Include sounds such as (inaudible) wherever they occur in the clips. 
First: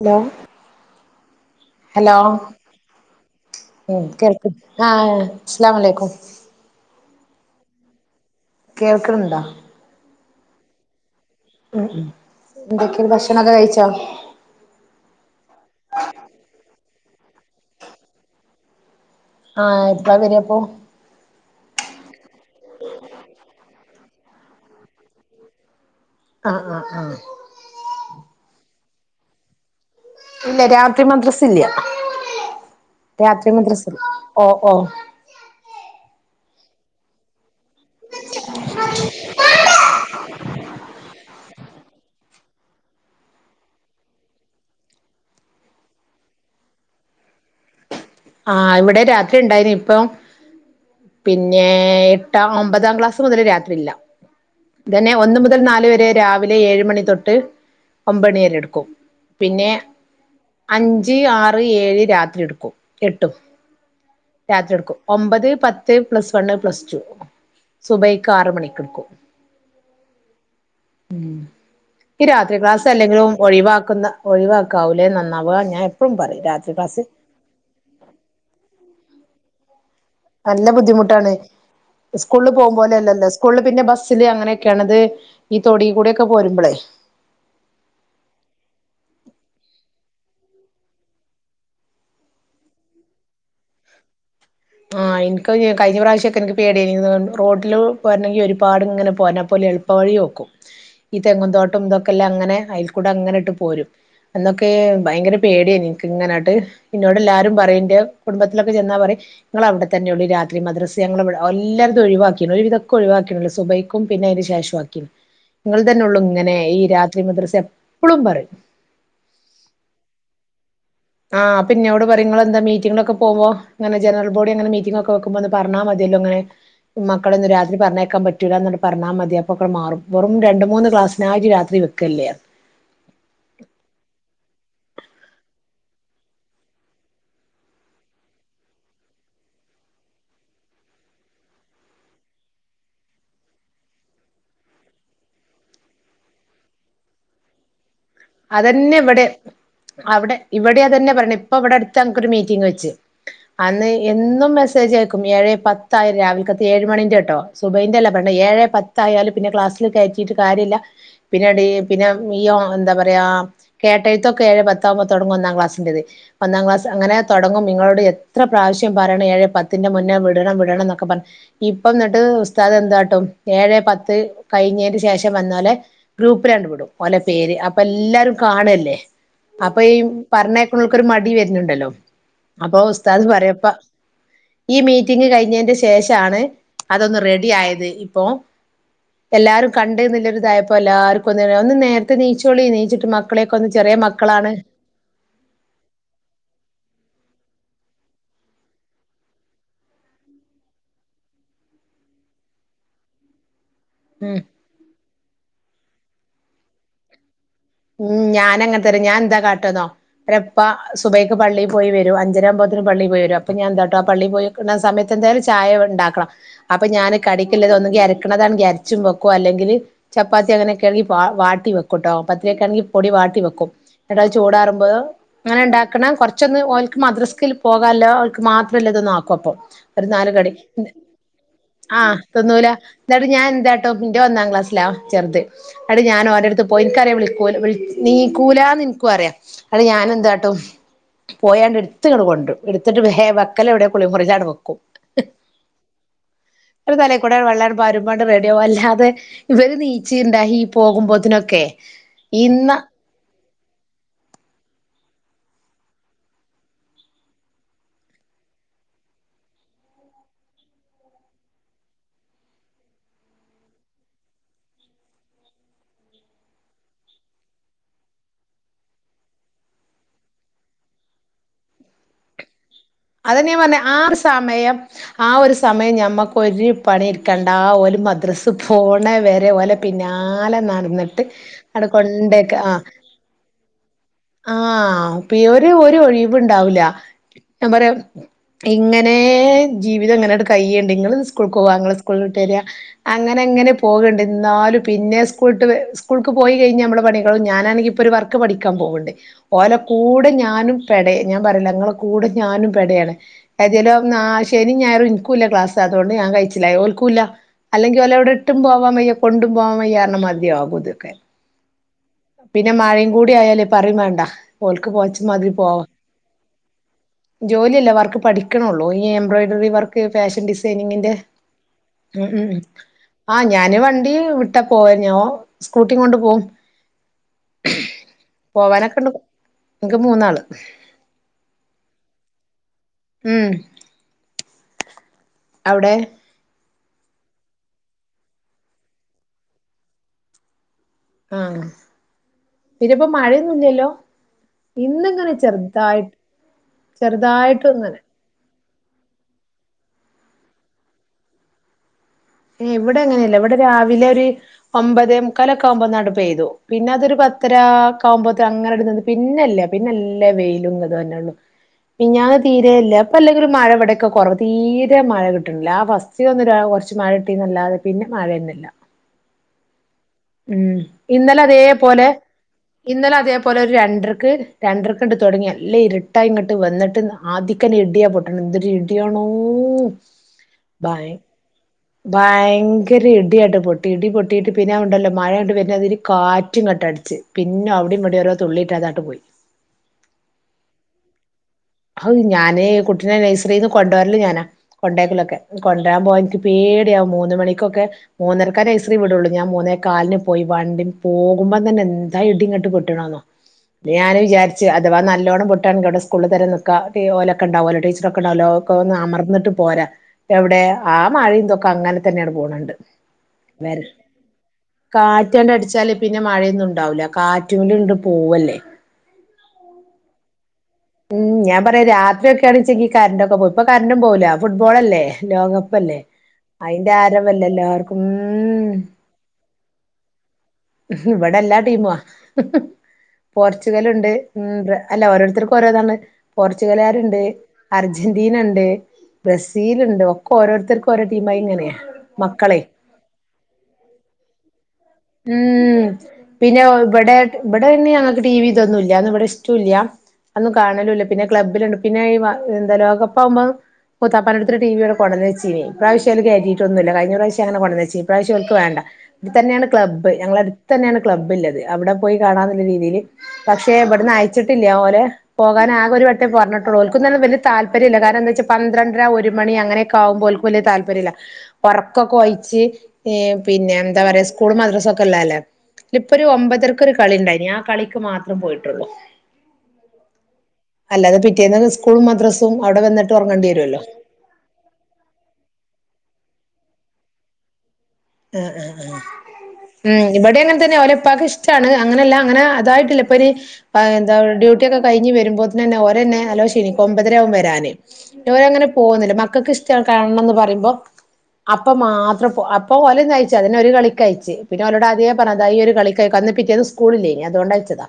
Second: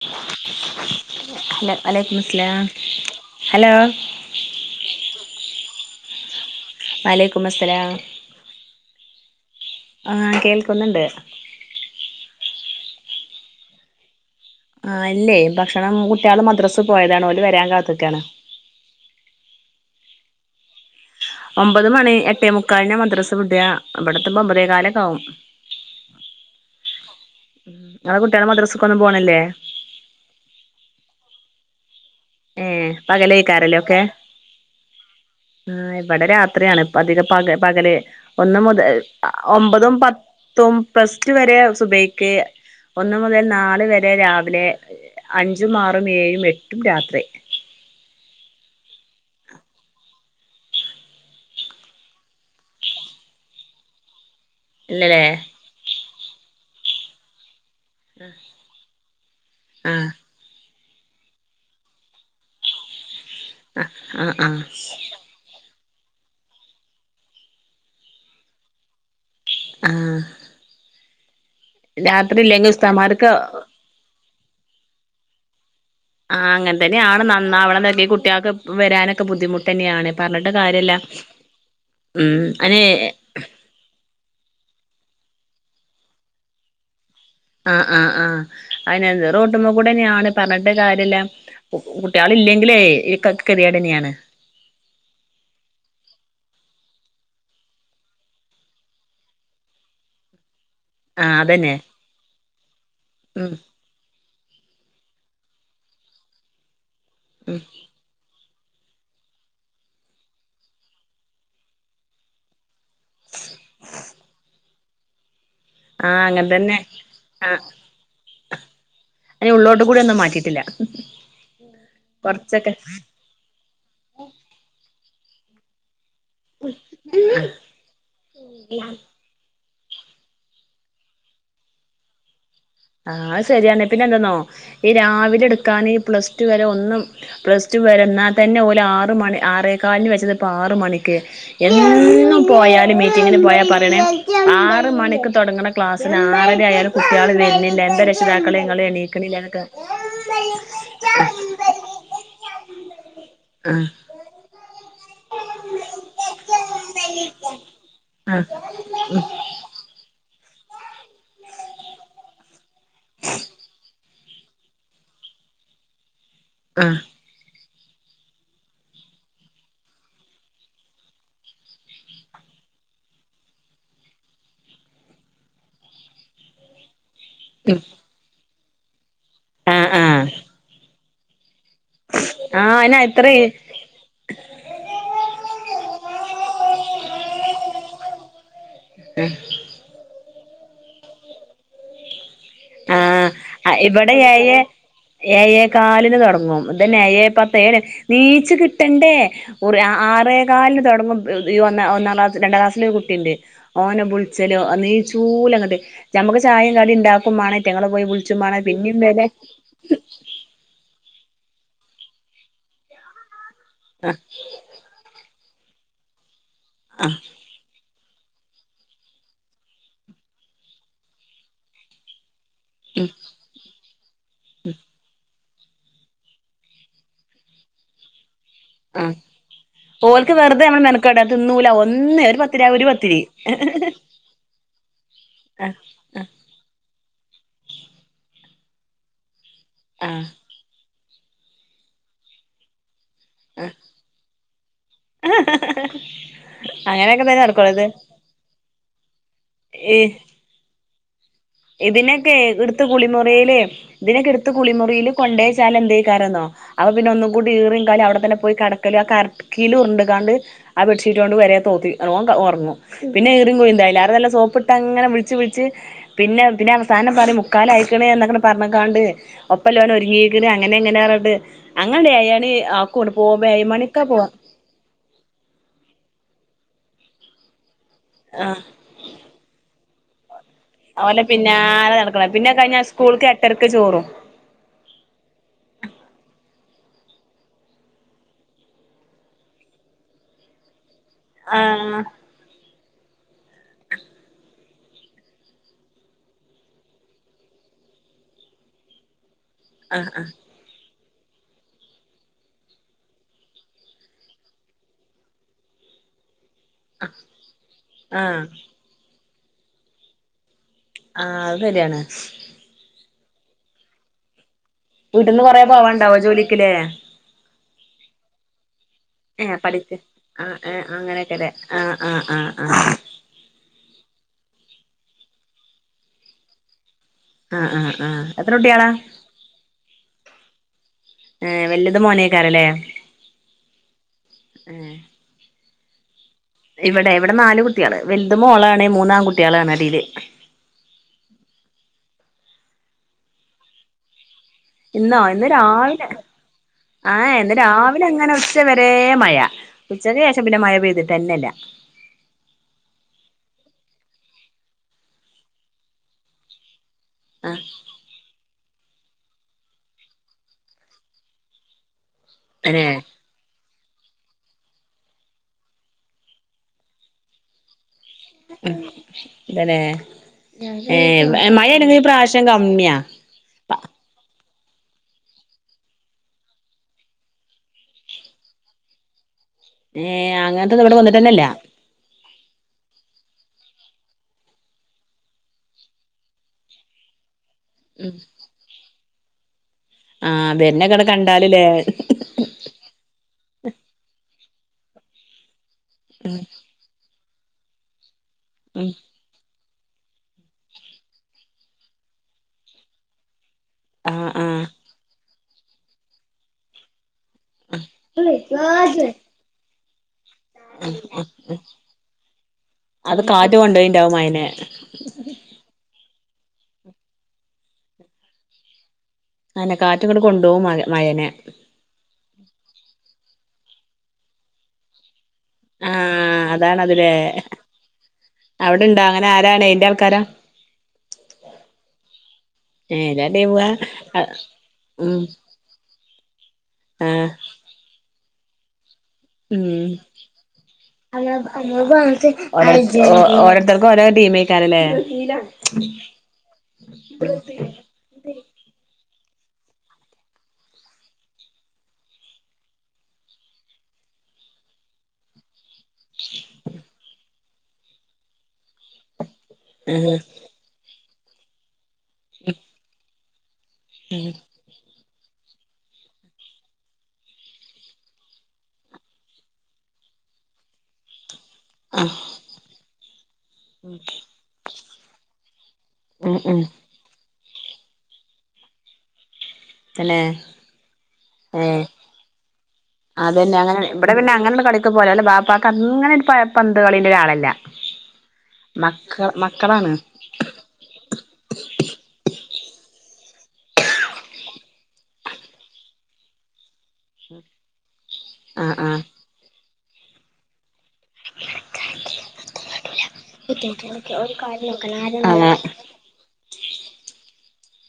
Hello hello hello കേൾക്ക ആഹ് അസ്സലാമു അലൈകും വാ അലൈക്കും ഉസലാം കേൾക്കണ് ണ്ടൊ ആ കേൾക്കുന്നുണ്ട് എന്തൊക്കെയാണ് ഭക്ഷണം ഒക്കെ കഴിച്ചോ? ആ ഇല്ലേ ഭക്ഷണം കുട്ടികള് മദ്രസ് പോയതാണ് ഓല് വരാൻ കാത്തിക്ക. ആഹ് എപ്പളാ വര അപ്പൊ ഒമ്പത് മണി എട്ടേ മുക്കാലിനാ മദ്രസ് വിട്അ ഇബ്ടെത്തുമ്പം ഒമ്പതേ കാലൊക്ക ആവും ആഹ് ആഹ് ആഹ് ങ്ങളെ കുട്ടികള് മദ്രസ്ക്കൊന്നും പോണില്ലേ? ഇല്ല രാത്രി മദ്രസ് ഇല്ല ഏ രാത്രി പകലെക്കാരല്ലേ മദ്രസ ഒക്കെ ഓ ഓ ആഹ് ഇബടെ രാ ത്രി യാണ് പകല് പക പകല് ഒന്ന് മുതല് ഒമ്പതും പത്തും പ്ലസ് റ്റ് വരെ സുബൈക്ക് ഒന്ന് മുതൽ നാല് വരെ രാവ്ലെ അഞ്ചും ആറും ഏഴും എട്ടും രാ ത്രി. ആഹ് ഇവ്ടെ രാത്രി ഉണ്ടായിന്ന് ഇപ്പം പിന്നെ എട്ടാ ഒമ്പതാം ക്ലാസ് മുതൽ രാത്രി ഇല്ല ഇതന്നെ ഇല്ലല്ലേ ഒന്ന് മുതൽ നാല് വരെ രാവിലെ ഏഴ് മണി തൊട്ട് ഒമ്പണിവരെ ട്ക്കും. പിന്നെ ആഹ് അഞ്ച് ആറ് ഏഴ് രാത്രി എട്ക്കും എ ട്ടും ആഹ് ആഹ് ആഹ് രാത്രി എട്ക്കും ഒമ്പത് പത് ത് പ്ലസ് വണ്ണ് പ്ലസ്റ്റു സുബൈക്ക് ആറ് മണിക്ക്ട്ക്കും ആഹ് ഉം ഈ രാത്രി ഇല്ലെങ്കിൽ ക്ലാസ് ഉസ്താമാർക്ക് അല്ലെങ്കിലും ഒഴിവാക്കുന്ന ഒഴിവാക്കാവൂലെ നന്നാവ ഞാൻ എ ആഹ് അങ്ങനെ തന്നെയാണ് നന്നാവ അതല്ലേ കുട്ടിആക്ക് വരാനൊക്കെ ബുദ്ധിമു ട്ടന്നെയാണ് നല്ല ബുദ്ധിമുട്ടാണ് ഉം സ്കൂള്ള് പോകും അയ്ന് പോലെ അല്ലല്ലോ സ്കൂളില് പിന്നെ ബസ്സില് അങ്ങനെയൊക്കെയാണ് ഇത് ഈ തൊടി കൂടൊക്കെ പോരുമ്പളെ ആ ആ ആ അയ്നെല്ലത് റോട്ടുമെക്കൂടെന്നെയാണ് പറഞ്ഞിട്ട് കാര്യല്ല കുട്ട്യാള്ല്ലെങ്കിലേ ഈ ക കെതിയേടെന്നെയാണ് ആ ഇൻക്കയിന് കഴിഞ്ഞ പ്രാവശ്യക്കെൻക്ക് പേടിയേയ്നി റോട്ടില് പോര്നെങ്കി ഒരുപാട് ഇങ്ങനെ പോരണം അപ്പൊ ഓല് എളുപ്പ വഴി ഓക്കും ഈ ആഹ് തെങ്ങും അതന്നെ തോട്ടം ഇതോക്കെ ഇല്ല അങ്ങനെ അയിക്കൂടെ അങ്ങനെ ഇട്ട് ഉം പോരും അന്നൊക്കെ ഭയങ്കര പേടിയേയ്ന്ന് ഇൻക്ക് ഇങ്ങനട്ട് ന്നോട് എല്ലാരും ഉം പറയണ്ട് കുടുംബ നിങ്ങൾ ഒക്കെ ചെന്നാ പറയും നിങ്ങളെ അവിടെ തന്നെ ഉള്ളൂ രാത്രി മദ്രസെ ഞങ്ങടെ ഇവിടെ എല്ലാടത്തും ഒഴിവാക്കിയല്ലോ ഒരുവിധം- ഒഴിവാക്കണൂ സുബയ്ക്കും പിന്നെ അതിന് ശേഷവാക്കി ക്കിം ആ അങ്ങനെ തന്നെ ആ എപ്പളും പറയും അ ഉള്ളോട്ട് കൂടി ഒന്നും മാറ്റിയിട്ടില്ല ആഹ് പിന്നോട്യങ്ങള് എന്താ കൊറച്ചൊക്കെ മീറ്റിങ്ങൊക്കെ പോവോ അങ്ങന ജനറൽ ബോഡി അങ്ങനെ മീറ്റിംഗ് ഒക്കെ പറഞ്ഞാൽ മതി എന്തലും അങ്ങനെ മകളെയൊന്നും രാത്രി പറഞ്ഞേക്കാൻ പറ്റൂ എന്ന പറഞ്ഞാൽ മതി അപ്പൊ അ മാറും വെറും രണ്ടു മൂന്ന് ക്ലാസ്സിനായി രാത്രി വെക്കല്ലേ ആഹത് ശരിയാണ് പിന്നെ എന്താെന്നോ ഈ രാവിലെ എടുക്കാൻ ഈ പ്ലസ് ടു വരെ ഒന്നും പ്ലസ് ടു വരെ എന്നാൽ തന്നെ ഓല ആറ് മണി ആറേകാലിന് വെച്ചതിപ്പ ആറ് മണിക്ക് എന്നും പോയാലും മീറ്റിങ്ങിന് പോയാ പറയണേ ആറ് മണിക്ക് തുടങ്ങണ ക്ലാസ്സിന് ആറര ആയാലും കുട്ടികള് വരണെ ല്ല എന്തര് അതന്നെ ഇവിടെ അവിടെ ഇവിടെ അത തന്നെ പറഞ്ഞു ഇപ്പ ഇവിടെ അടുത്ത് ഞങ്ങക്കൊരു മീറ്റിംഗങ് വെച്ച് ആഹ് അന്ന് എന്നും മെസ്സേജ് അയക്കും ഏഴേ പത്ത ആയും രാവില കത്ത് ഏഴ് മണിന്റെ കേട്ടോ സുബൈൻറ അല്ല പറഞ്ഞ ആഹ് ഏഴേ പത്ത ആയാലും പിന്നെ ക്ലാസ്സിൽ കയറ്റിട്ട് കാര്യല്ല പിന്നെ പിന്നെ ഈയോ എന്താ പറയാ പറയാ കേട്ടഴത്തോക്ക ഏഴെ പത്താകുമ്പോ തുടങ്ങും ഒന്നാ ക്ലാസ്സിന്റത് ഒന്നാം ക്ലാസ് ആഹ് അങ്ങെനെ തൊടങ്ങും നിങ്ങളോട് എത്ര പ്രാവശ്യം പറയണം ഏഴേ പത്തിന്റെ മുന്നേ വിടണം വിടണം എന്നൊക്കെ പറ ഇപ്പം എന്നിട്ട് ഉസ്താദ എന്താട്ടും ഏഴ് പത്ത് കഴിഞ്ഞതിന് ശേഷം വന്നലെ ഗ്രൂപ്പ് രണ്ട് വിടും ഓലെ പേര് ഉം എല്ലാരും കാണല്ലേ അപ്പൊ ആഹ് ഈ ആഹ് പറഞ്ഞേക്ക കൊരു മടി വ ണ്ടല്ലോ ആഹ് അപ്പോ അയിന് ഉസ്താദ് എത്ര പറയപ്പ ഈ മീറ്റിംഗ് കഴിഞ്ഞതിന്റെ ശേഷാണ് അതൊന്ന് റെഡി ആയത് ഇപ്പോ ആഹ് എല്ലാരും കണ്ടരു അതായപ്പോല്ലാർക്കും ഒന്ന് നേരത്തെ ണീ ആ ഇവിടെ ഏ ഏ എ കാലിന് തുടങ്ങുംതന്നെ ഏയെ പത്ത് ഏ നീച്ച കിട്ടണ്ടേ ആറേ കാലിന് തുടങ്ങും ഈ ഒ ഒന്നാം ക്ലാ രണ്ടാം ക്ലാസ്സില് കുട്ടിണ്ട് ഓനെ ഉം വിളിച്ചലോ നീച്ചൂലങ്ങട്ട് നമുക്ക് ചായം കടി ഇണ്ടാവ മണ ഉം ഞാനങ്ങനെ തന്നെ ഞാൻ എന്താ കാട്ടന്നോ ഒരപ്പ സുബൈ പള്ളയി പോയി വരും അഞ്ചരാമ്പേത്തേന് പള്ളിയി പോയി വരും അ അപ്പ ഞാൻന്താട്ട ആ ആഹ് പള്ളി പോയി സമത്ത് എന്തായാലും ചായ ഉണ്ടാക്കണം അപ്പൊ ആഹ് ഞാന് കടിക്കില്ലത് ഒന്നുകിര വെക്കണതാെങ്കിൽ അരച്ചും വെക്കോം അല്ലെങ്കില് ചപ്പാത്തി അങ്ങനെൊക്കെണെങ്കിൽ വാട്ടി വെക്കോട്ടോ ക്കെ ആണങ്കി പൊടി ഉം വാട്ടി വെക്കും എന്നിട്ടത് ചൂടാറുമ്പോ അത് അങ്ങനെ ഉണ്ടാക്കണം കൊറച്ചൊന്ന് ഓക്ക് മദ്രസ്കില് പോകാല്ലോ മാത്രല്ലന്ന ആഹ് ആക്കപ്പം ഒര് നാല് ഓൽക്ക് കടി വെറുതെ നമ്മള് മെനക്കടാ തിന്നൂല ആ ഒന്ന് ഒരു പത്തിരി തിന്നൂല ഒരു പത്തിരി എന്നിട്ടും ഞാൻ എന്താട്ടോ ഒന്നാം ക്ലാസില ചെർത് അ ആഹ് എന്നിട്ട് ഞാൻ ഒരേടുത്ത് പോയി (unintelligible) നീക്കൂലാന്ന് ഇൻക്കും അറിയ അടെ ഞാനും ആഹ് എന്താട്ടും പോയാണ്ട് എടുത്തിങ്ങിട് കൊൺട്രും എന്നട്ട്‌വെഹെ വെക്കലെവിടെ കുളിമുറി അവടെവെക്കും ഒരു അങ്ങനെയൊക്കെ തലക്കൂടെ തന്നെ നടക്കുള്ളൂ ഇത് (unintelligible) റെഡിയാവും അല്ലാതെ. ഇവര് നീച്ചി ഇണ്ടായി പോകുമ്പോ (unintelligible) ഇതിനെക്കെ ഇടുത്ത് കുളിമുറിലെ ഇതിനൊക്കെ ഇടുത്ത് കുളിമുറിയിൽ കൊണ്ട വെച്ചാൽ എന്തെയ്ക്കാരുംന്നോ അപ്പൊ പിന്നെ ഒന്നും കൂടി ഈറിയും കായാലും അവിടെ തന്നെ പോയി കടക്കല്ആ കറക്കിൽ ഉരണ്ടുകാണ്ട് ആ ബെഡ്ഷീറ്റ് കൊണ്ട് വരെ തോർത്തി ഓൻഉറങ്ങു പിന്നെ ഈറും കൊയ് ന്താല നല്ല സോപ്പി ട്ട് അങ്ങനെ വിളിച്ച് വിളിച്ച് പിന്നെ പിന്നെ അവസാനം പറയും മുക്കാല് ആയെക്കണ് എന്നൊക്കെ പറഞ്ഞക്കാണ്ട് ഒപ്പം ലോന ഒരുങ്ങിയിക്കണ അങ്ങനെ എങ്ങനെയാറണ്ട് അങ്ങനങ്ങ് ആയആയാണ് അതെന്നെ ഞാൻ പറ ഞ്ഞെ ആ സമയം ആ ഒരു സമയം ഞമ്മക് ഒര് പണിടുക്കണ്ട ഓല് മദ്രസ് പോണ വരെ ഓലെ പിന്നാലെ ഒലെ നടന്നിട്ട് ആണ്ട് പിന്നാലെ നടക്കണം പിന്നെ കൊണ്ടേക്ക ആഹ് കഴിഞ്ഞ സ്കൂൾക്ക് എട്ടരക്ക് ചോറും. ആഹ് ഇപ്പ ഈ ഒരു ഒരു ഒഴിവുണ്ടാവില്ല സത്യം പറയാ ഇങ്ങനെ ജീവിതം ഇങ്ങനെട് കഴിയാണ് ഇങ്ങള്സ്കൂൾ ക് പോവാ ഞങ്ങള് ആഹ് സ്കൂൾ വിട്ട് വര്യ അങ്ങനെ അങ്ങനെ പോകണ്ട് ഇന്നാലും പിന്നെ സ്കൂൾട്ട് സ്കൂൾക്ക് പോയി കഴിഞ്ഞാ ഞമ്മള പണികളും ഞാനാണെങ്കിൽ ഇപ്പോൾ ഒരു വർക്ക് പഠിക്കാൻ പോകണ്ട്. (inaudible) ഓലെ ആഹ് കൂടെ ആഹ് ഞാനും പെടെ യാണ് ഞാൻ പറയില്ല ഞങ്ങളെ കൂടെ ഞാനും പെടയാണ് ഏതിലും ശനി ഞായറും ഇനിക്കൂല്ലേ ക്ലാസ് അതുകൊണ്ട് ഞാൻ കഴിച്ച ഓൽക്കൂല്ല അല്ലെങ്കിൽ ഓലെ ഇവിടെ ആഹ് ഇട്ടും പോവാൻ വയ കൊണ്ടുപോവാൻ വയ്യാർന്നമതിയാവും. ആഹ് അത് ശരിയാണ് പിന്നെ മഴയും. കൂടിയായാലേ പറയും വേണ്ട ഓൽക്ക് പോച്ച വീട്ടീന്ന് മാതിരി കൊറേ പോവാണ്ടാവോ ജോലിക്ക്ല്ലേ ജോലി ഇല്ല വർക്ക് പഠിക്ക് ണൊള്ളൂ ഏഹ് എംബ്രോയ്ഡറി പഠിക്ക് വർക്ക് ഫാഷൻ ആഹ് ഏഹ് ഡിസൈനിന്റെ അങ്ങനെയൊക്കെല്ലേ ആഹ് ആഹ് ആഹ് ഉം ആഹ് ആ ഞാന് വ ടീവിട്ട പോവാഞ്ഞോ സ്കൂട്ടി കൊണ്ട് പോവും ആഹ് ആഹ് ആഹ് എത്ര കുട്ടികളാ പോവാനൊക്കെ ഉണ്ട് ഇനിക്ക് മൂന്നാള്. അ ഏ വല്യാത് മോനേക്കാറല്ലേ ഉം ആ അവിടെ ഇവിടെ ഇവിടെ നാല് കുട്ടികള് വലുത മോളാണ് മൂന്നാംകുട്ടികള ആണ അടിയില് ആഹ പിന്നപ്പൊ മഴയൊന്നുംല്ലല്ലോ ഇന്നോ ഇന്നിങ്ങനെ ഇന്ന് രാവിലെ ചെറുതായിട്ട് ആഹ് ഇന്ന് ചെറുതായിട്ട് ഇങ്ങനെ രാവിലെ അങ്ങനെ ഉച്ച വരെ മഴ ഉച്ചക്ക് ശേഷം പിന്നെ മഴ പെയ്തിട്ട് തന്നെയല്ല ഏ ഇവിടെ എങ്ങനെയല്ല ഇവിടെ രാവിലെ ഒരു ഒമ്പതേ മുക്കാല ഒക്കെ ആവുമ്പോ നാട്ട പ്തു പിന്നെ അതൊരു ആഹ് പത്തരക്കാവുമ്പോത്ത അങ്ങനെ പിന്നല്ല പിന്നെല്ല വെയിലും അത് തന്നെയള്ളു പിന്നെ അത് തന്നെ തീരയല്ലേ അപ്പ അല്ലെങ്കിൽ ഒരു മഴ അവിടെൊക്കെ കുറേ തീരെ മഴ കിട്ടില്ല ആ ഫസ്റ്റ് ട്ടി നല്ലത ഉം ഇന്നെ ഉം ഇന്നലെ അതേപോലെ പ്രാവശ്യം കമ്മിയാ ഇന്നലെ അതേപോലെ ഒരു രണ്ടരക്ക് രണ്ടരക്കണ്ട് തുടങ്ങിയ അല്ലേ ഇരുട്ടായി ഇങ്ങോട്ട് വന്നിട്ട് ആദ്യിക്കനെ ഇഡിയ പോട്ടണം എന്തൊരു ഇഡിയാണോ ഏ അങ്ങനത്തന്ന ഇവിടെ വന്നിട്ടന്നല്ല ഭയങ്കര ഇടിയട്ട് പൊട്ടി ഇടി പൊട്ടിയിട്ട് പിന്നെ ഉണ്ടല്ലോ മഴ കണ്ട് വരതിരു കാറ്റും കട്ട അടച്ച് പിന്നെ അവിടെയും ഉം മടി ഓരോ തുള്ളിയിട്ടാതാട്ട് പോയി ആഹ് പിന്നെക്കട കണ്ട ഞാനാന് കുട്ടിനെ നഴ്സറിൽന്ന് കൊണ്ടുപരല്ലോ ഞാനാ കൊണ്ടേക്കലൊക്കെ കൊണ്ടരാൻ പോവാ എനിക്ക് പേടിയൻ മൂന്ന മന്ന മണിക്കൊക്കെ മൂന്നരക്ക ഉം സീ വിടുള്ളൂ ഞൻൂന്നേ കാലിന് പോയി വണ്ടി പോകുമ്പോ തന്നെ എന്താ ഇട്ട ഇങ്ങോട്ട് കെട്ടണോന്നോ ഞാന് ആഹ് വിചാരിച്ചു ആഹ് അഥവാ നല്ലോണ പൊട്ട ടെകൾ തരംും ഓല ഒക്കണ്ടാവുമോ ടീച്ചറ ഒക്കെണ്ടാവല്ലോ ഒക്ക ഒന്ന് അമർന്നട്ട് പോരാ എവിടെ ആ മഴന്തൊക്കെ അങ്ങനെ തന്നെയാണ് പോണണ്ട് അത് കാറ്റ് കൊണ്ടോയിണ്ടാവും അയനെ കാറ്റാണ്ട അടിച്ചാല് പിെ മഴയൊന്നുംണ്ടാവൂില്ല കാറ്റല ഇണ്ട് പോവല്ലേ ആയെന്നെ കാറ്റും ങ്ങട് കൊണ്ടുപോവും മ- മയനെ ഉം ഞാൻ പറയാ രാത്രിയൊക്കെയാണ് ചെങ്കി കറന്റും കറന്റോക്കെ പോയി ഇപ്പ കറന്റും പോവൂല്ല ഫുട്ബോൾ അല്ലേ ആ അതാണത് ലേ ആരവല്ലേ എല്ലാർക്കും ഉം അവ്ടെണ്ടോ അങ്ങനെ ആരാണ് എയന്റെ ആൾക്കാരാ ഇവിടെ എല്ലാ ടീമും ആ ഏഹ് എല്ലാ ടീമുകാ പോർച്ചുഗൽ ഇണ്ട് ഉ അല്ല ഉം ഓരോരുത്തർക്കും ഓരോതാണ് പോർച്ചുഗലാര്ണ്ട് ആഹ് അർജന്റ ദീനണ്ട് ഊം ടീമായി ഓരോ ഇങ്ങനെയാ മക്കളെ ഓരോരുത്തർക്കും ഓരോ ടീമേക്കാരലേ ഉം പിന്നെ ഇബടെ ഇബടെ പിന്നെ ഞങ്ങക്ക് ടി വി ഇതൊന്നും ല്ലാന്നു ഇവിടെ ഇഷ്ടുല്ല അയൊന്നും കാണലുംല്ല പിന്നെ ക്ലബ്ബിലുണ്ട് പിന്നെ ഈ എന്താ ലോകപ്പാകുമ്പോ മൂത്താപ്പന്റോട്ത്ത ടി വി ഇവ്ടെ കൊടെന്നിച്ചീനി ഇപ്രാവശ്യം കേറ്റീട്ടോന്നുല്ല കയിഞ്ഞ പ്രാവശം അങ്ങനെ കൊടെന്നേച്ചീനി ഇ പ്രാവശ്യോൽക്ക് വേണ്ട ഇതന്നെ ക്ലബ് ആഹ് ഞങ്ങള അടുത്തന്നെയാണ് ക്ലബ്ബില്ലത് അവിടെ പോയി കാണാന്നുള്ള രീതിയിൽ പക്ഷെ ഇവിട്ന്ന് അയച്ചിട്ടില്ല ഓന് പോകാനാകെ ഒരു വട്ടം പറഞ്ഞട്ടുള്ളൂ ഓനൊക്കൊന്നും വല്യയ താല്പര്യല്ല കാരണംന്താ വെച്ചാ പന്ത്രണ്ടര ഒരുമണി അങ്ങനൊക്ക ആവുമ്പോ ഓൽക്ക് വല്യ താല്പര്യമില്ല ഒറക്കൊക്കെ ആഹ് ഒഴിച്ച് പിന്നെ എന്താ പറയാ സ് - മദ്രസൊക്കെല്ലല്ലേ ഇപ്പോരു ഉം ഉം ഒമ്പതരക്ക് ഒരു കളിണ്ട് ണ്ടായിനി ആ കളിക്ക് മാത്രം പോയിട്ടുള്ളൂ തന്നെ അല്ലാതെ ഏ പിറ്റേന്ന് സ്കൂളും മദ്രസും അവിടെ വന്നിട്ട് ഉറങ്ങേണ്ടി അതെന്നെ വരുമല്ലോ അങ്ങനെ ഇവിടെ പിന്നെ അങ്ങനുള്ള കളിക്ക് പോയാലും ബാപ്പ അഗ്ങ്ങനെ ഒരു പ പന്ത് കളിന്റെ ഒരാളല്ല ഹ്‌ഹ് മക്ക മക്കളാണ് ഹ് ഇവിടെ അങ്ങനെ തന്നെ ഓലെപ്പാക്ക് ഇഷ്ടമാണ് അങ്ങനെയല്ല അങ്ങനെ അതായിട്ടില്ല ഇപ്പൊ ഇനി എന്താ ഡ്യൂട്ടിയൊക്കെ കഴിഞ്ഞു വരുമ്പോത്ത്നെന്നെ ഓരേന്നെ നല്ലോം ക്ഷീണിക്കും ഒമ്പതരാവും വരാന് ഓരങ്ങനെ ആഹ് ആഹ് പോവുന്നില്ല മക്കൾക്ക് ഇഷ്‌ റ്റ കാണണംന്ന് പറിയുമ്പോ അപ്പം മാത്രം (unintelligible) ഓലെന്നെ അയച്ചു അതിനൊരു രു കളിക്ക് അയച്ച് പിന്നെ ഓലോട് അതേ പറഞ്ഞ ത ഈ ഒരു കളിക്ക് അയക്കാംന്ന് പിറ്റേന്ന് സ്കൂളില്ലേനി അതുകൊണ്ട അയച്ചതാ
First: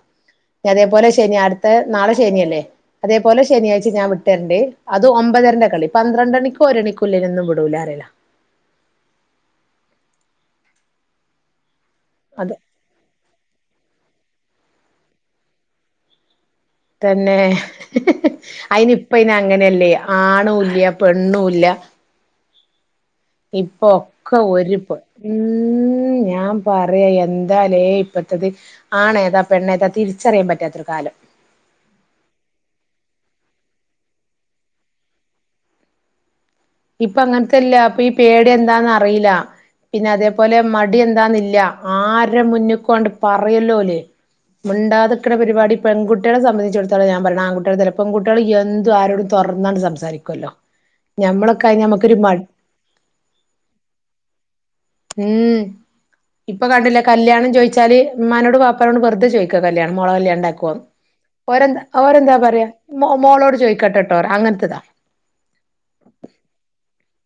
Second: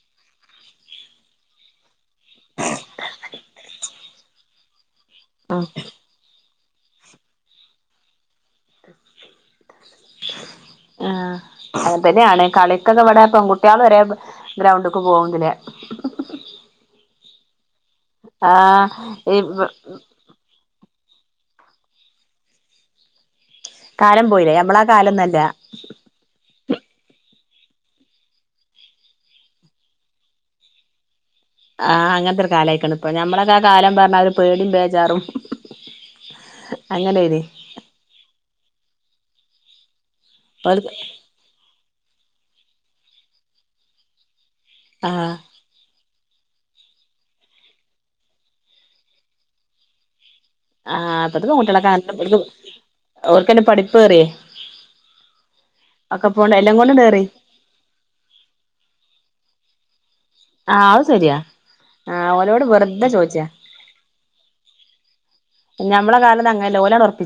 അതേപോലെ ശനി അടുത്ത നാളെ ശനിയല്ലേ അതേപോലെ ശനിയാഴ്ച ഞാൻ വിട്ടരണ്ട് അത് ഉം ഒമ്പതരന്റെ കളി പന്ത്രണ്ട് മണിക്ക് ഒരണിക്ക്ല്ലേനൊന്നും വിടൂലാറിയല ആ അ തന്നെയാണ് അത് കളിക്കൊക്കെ ഇവിടെ പെൺകുട്ടിയാള്‌ വരെ ഗ്രൗണ്ട്ക്ക് പോവ്ണ്ടലെ തന്നെ അയിന് ഇപ്പയ്ന് ഈ അങ്ങനെയല്ലേ ആണൂല്യ പെണ്ണുല്ല ഇപ്പൊ കാലം ഒക്കെ പോയില്ലേ നമ്മളെ ഒരുപ്പോ കാലൊന്നല്ല ഉം ഞാൻ പറയാ എ എന്താലേ ഇപ്പത്തത് ആണേതാ പെണ്ണേതാ തിരിച്ചറിയാൻ പറ്റാത്തൊരു കാലം ആ അങ്ങൻത്തെ ഒരു കാലമായി ക്ക്ണ് ഇപ്പൊ ഞമ്മളൊക്കെ ആ കാലം പറഞ്ഞാല് ഒര് പേടിയും ബേജാറും ഇപ്പ അങ്ങനെനി അങ്ങനത്തെല്ല അപ്പൊ ഈ പേടി എന്താന്നറീല്ല പിന്നെ അതെ പ്പോലെ ഓൽക്ക് മടി എന്താന്നില്ല ആരെ മുന്നിക്കണ്ട് പറയല്ലോലേ ആഹ് മുണ്ടാതക്ക്ണ പരിപാടി പെൺകുട്ടി കുട്ടോളെ സംബന്ധിച്ചിത്തോം ഞാൻ പറി ണത്. ആങ്കുട്ട്യേൾ തര പെൺ കുട്ട്യോള് എന്ത് ആരോടും തൊർ ന്നാണ്ട് സംസാരിക്കും. ക്കല്ലോ ആഹ് ഇപ്പത്തെ ഞമ്മളൊ ഞ്ഞ പെൺകുട്ടികളൊക്കെ അങ്ങനെ നമുക്കരുമ്പാട് ഓൽക്ക് ഓൽക്കന്നെ പഠിപ്പേറിയേ ഉ ഒക്കെപ്പോണ്ട് ഇപ്പൊ എല്ലാം കണ്ടില്ല കൊണ്ടുണ്ടേറി കല്യാണം ചോദിച്ചാല് ഉമ്മാനോട് വാപ്പനോട് വെറുതെ ചോദിച്ച ക്ക് കല്ല്യാണം മോളെ കല്ല്യാണം ന്താക്കൊന്ന് ആഹ് അത് ശരിയാ ഓരന്താ ആഹ് ഓരന്താ ഓലോട് പറയാ മൊ വെറുതെ ചോദിച്ചാ മോളോട് ചോയ്ക്കട്ടട്ടോ റ്യ അങ്ങനത്തതാ. (unintelligible) ഓല ഉറ (unintelligible)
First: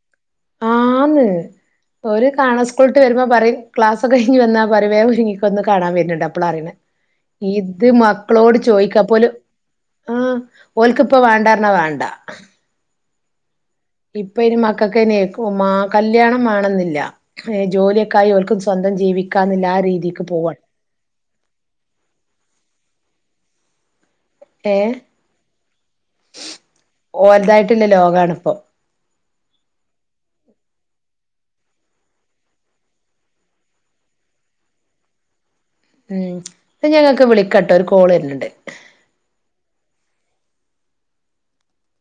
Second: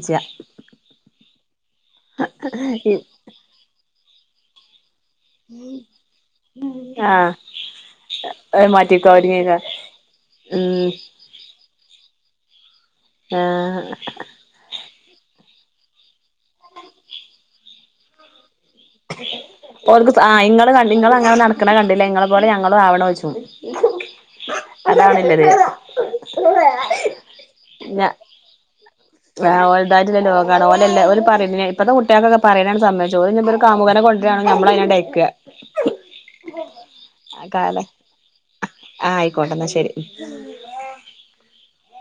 ആന്ന് പ്പൊര് കാണാ സ്കൂളിട്ട് വരുമ്പോ പറയും ക്ലാസ് കഴഞ്ഞ് വന്നാപറയും പറവ ങ്ങിക്കൊന്ന് കാണാൻ വരുന്നുണ്ട്. അപ്പളാ അറിണ. ആഹ് ഇത് മക്കളോട് അത് ചോയിക്കാ മാറ്റിക്കോ അപ്പോല് ഒരുങ്ങിക്ക ആ ഉം ഓല് ഇപ്പ വേണ്ട പറ്ഞ്ഞാ വേണ്ട ആഹ് ഇപ്പൊ ന് മക്കക്കെന് കല്യാണമാണെന്നില്ല ജോലിയൊക്കെ ആയി ഓല്ക്ക് ഓൾക്ക് ആങ്ങള് നിങ്ങ അങ്ങനെ നടക്കണ കണ്ടില്ല ഇങ്ങളെ പോലെ ഞങ്ങളും ആവണോ ചോദി ഏഹ് അതണല്ല ഓൽതായിട്ടുള്ള ഞാ ലോകാണിപ്പോ ആ ഓൽതായിട്ട്ള്ള ലോകാണ് ഓലല്ലാ ഓല്പറിം പി ഇപ്പത്തെ കുട്ടൾക്കെ പറയാനാണ് സമ്മയിച്ച ഒരു കാമുകന കൊണ്ടരാണ് നമ്മലയിനങ്ങാട്ടയ്ക്ക ഉം ഞ ങ്ങൾക്ക് ആ വിളിക്കട്ടോ ഒരു കാലം കോള് വര്ന്ണ്ട് ആഹ് ആയിക്കോട്ടെ (unintelligible)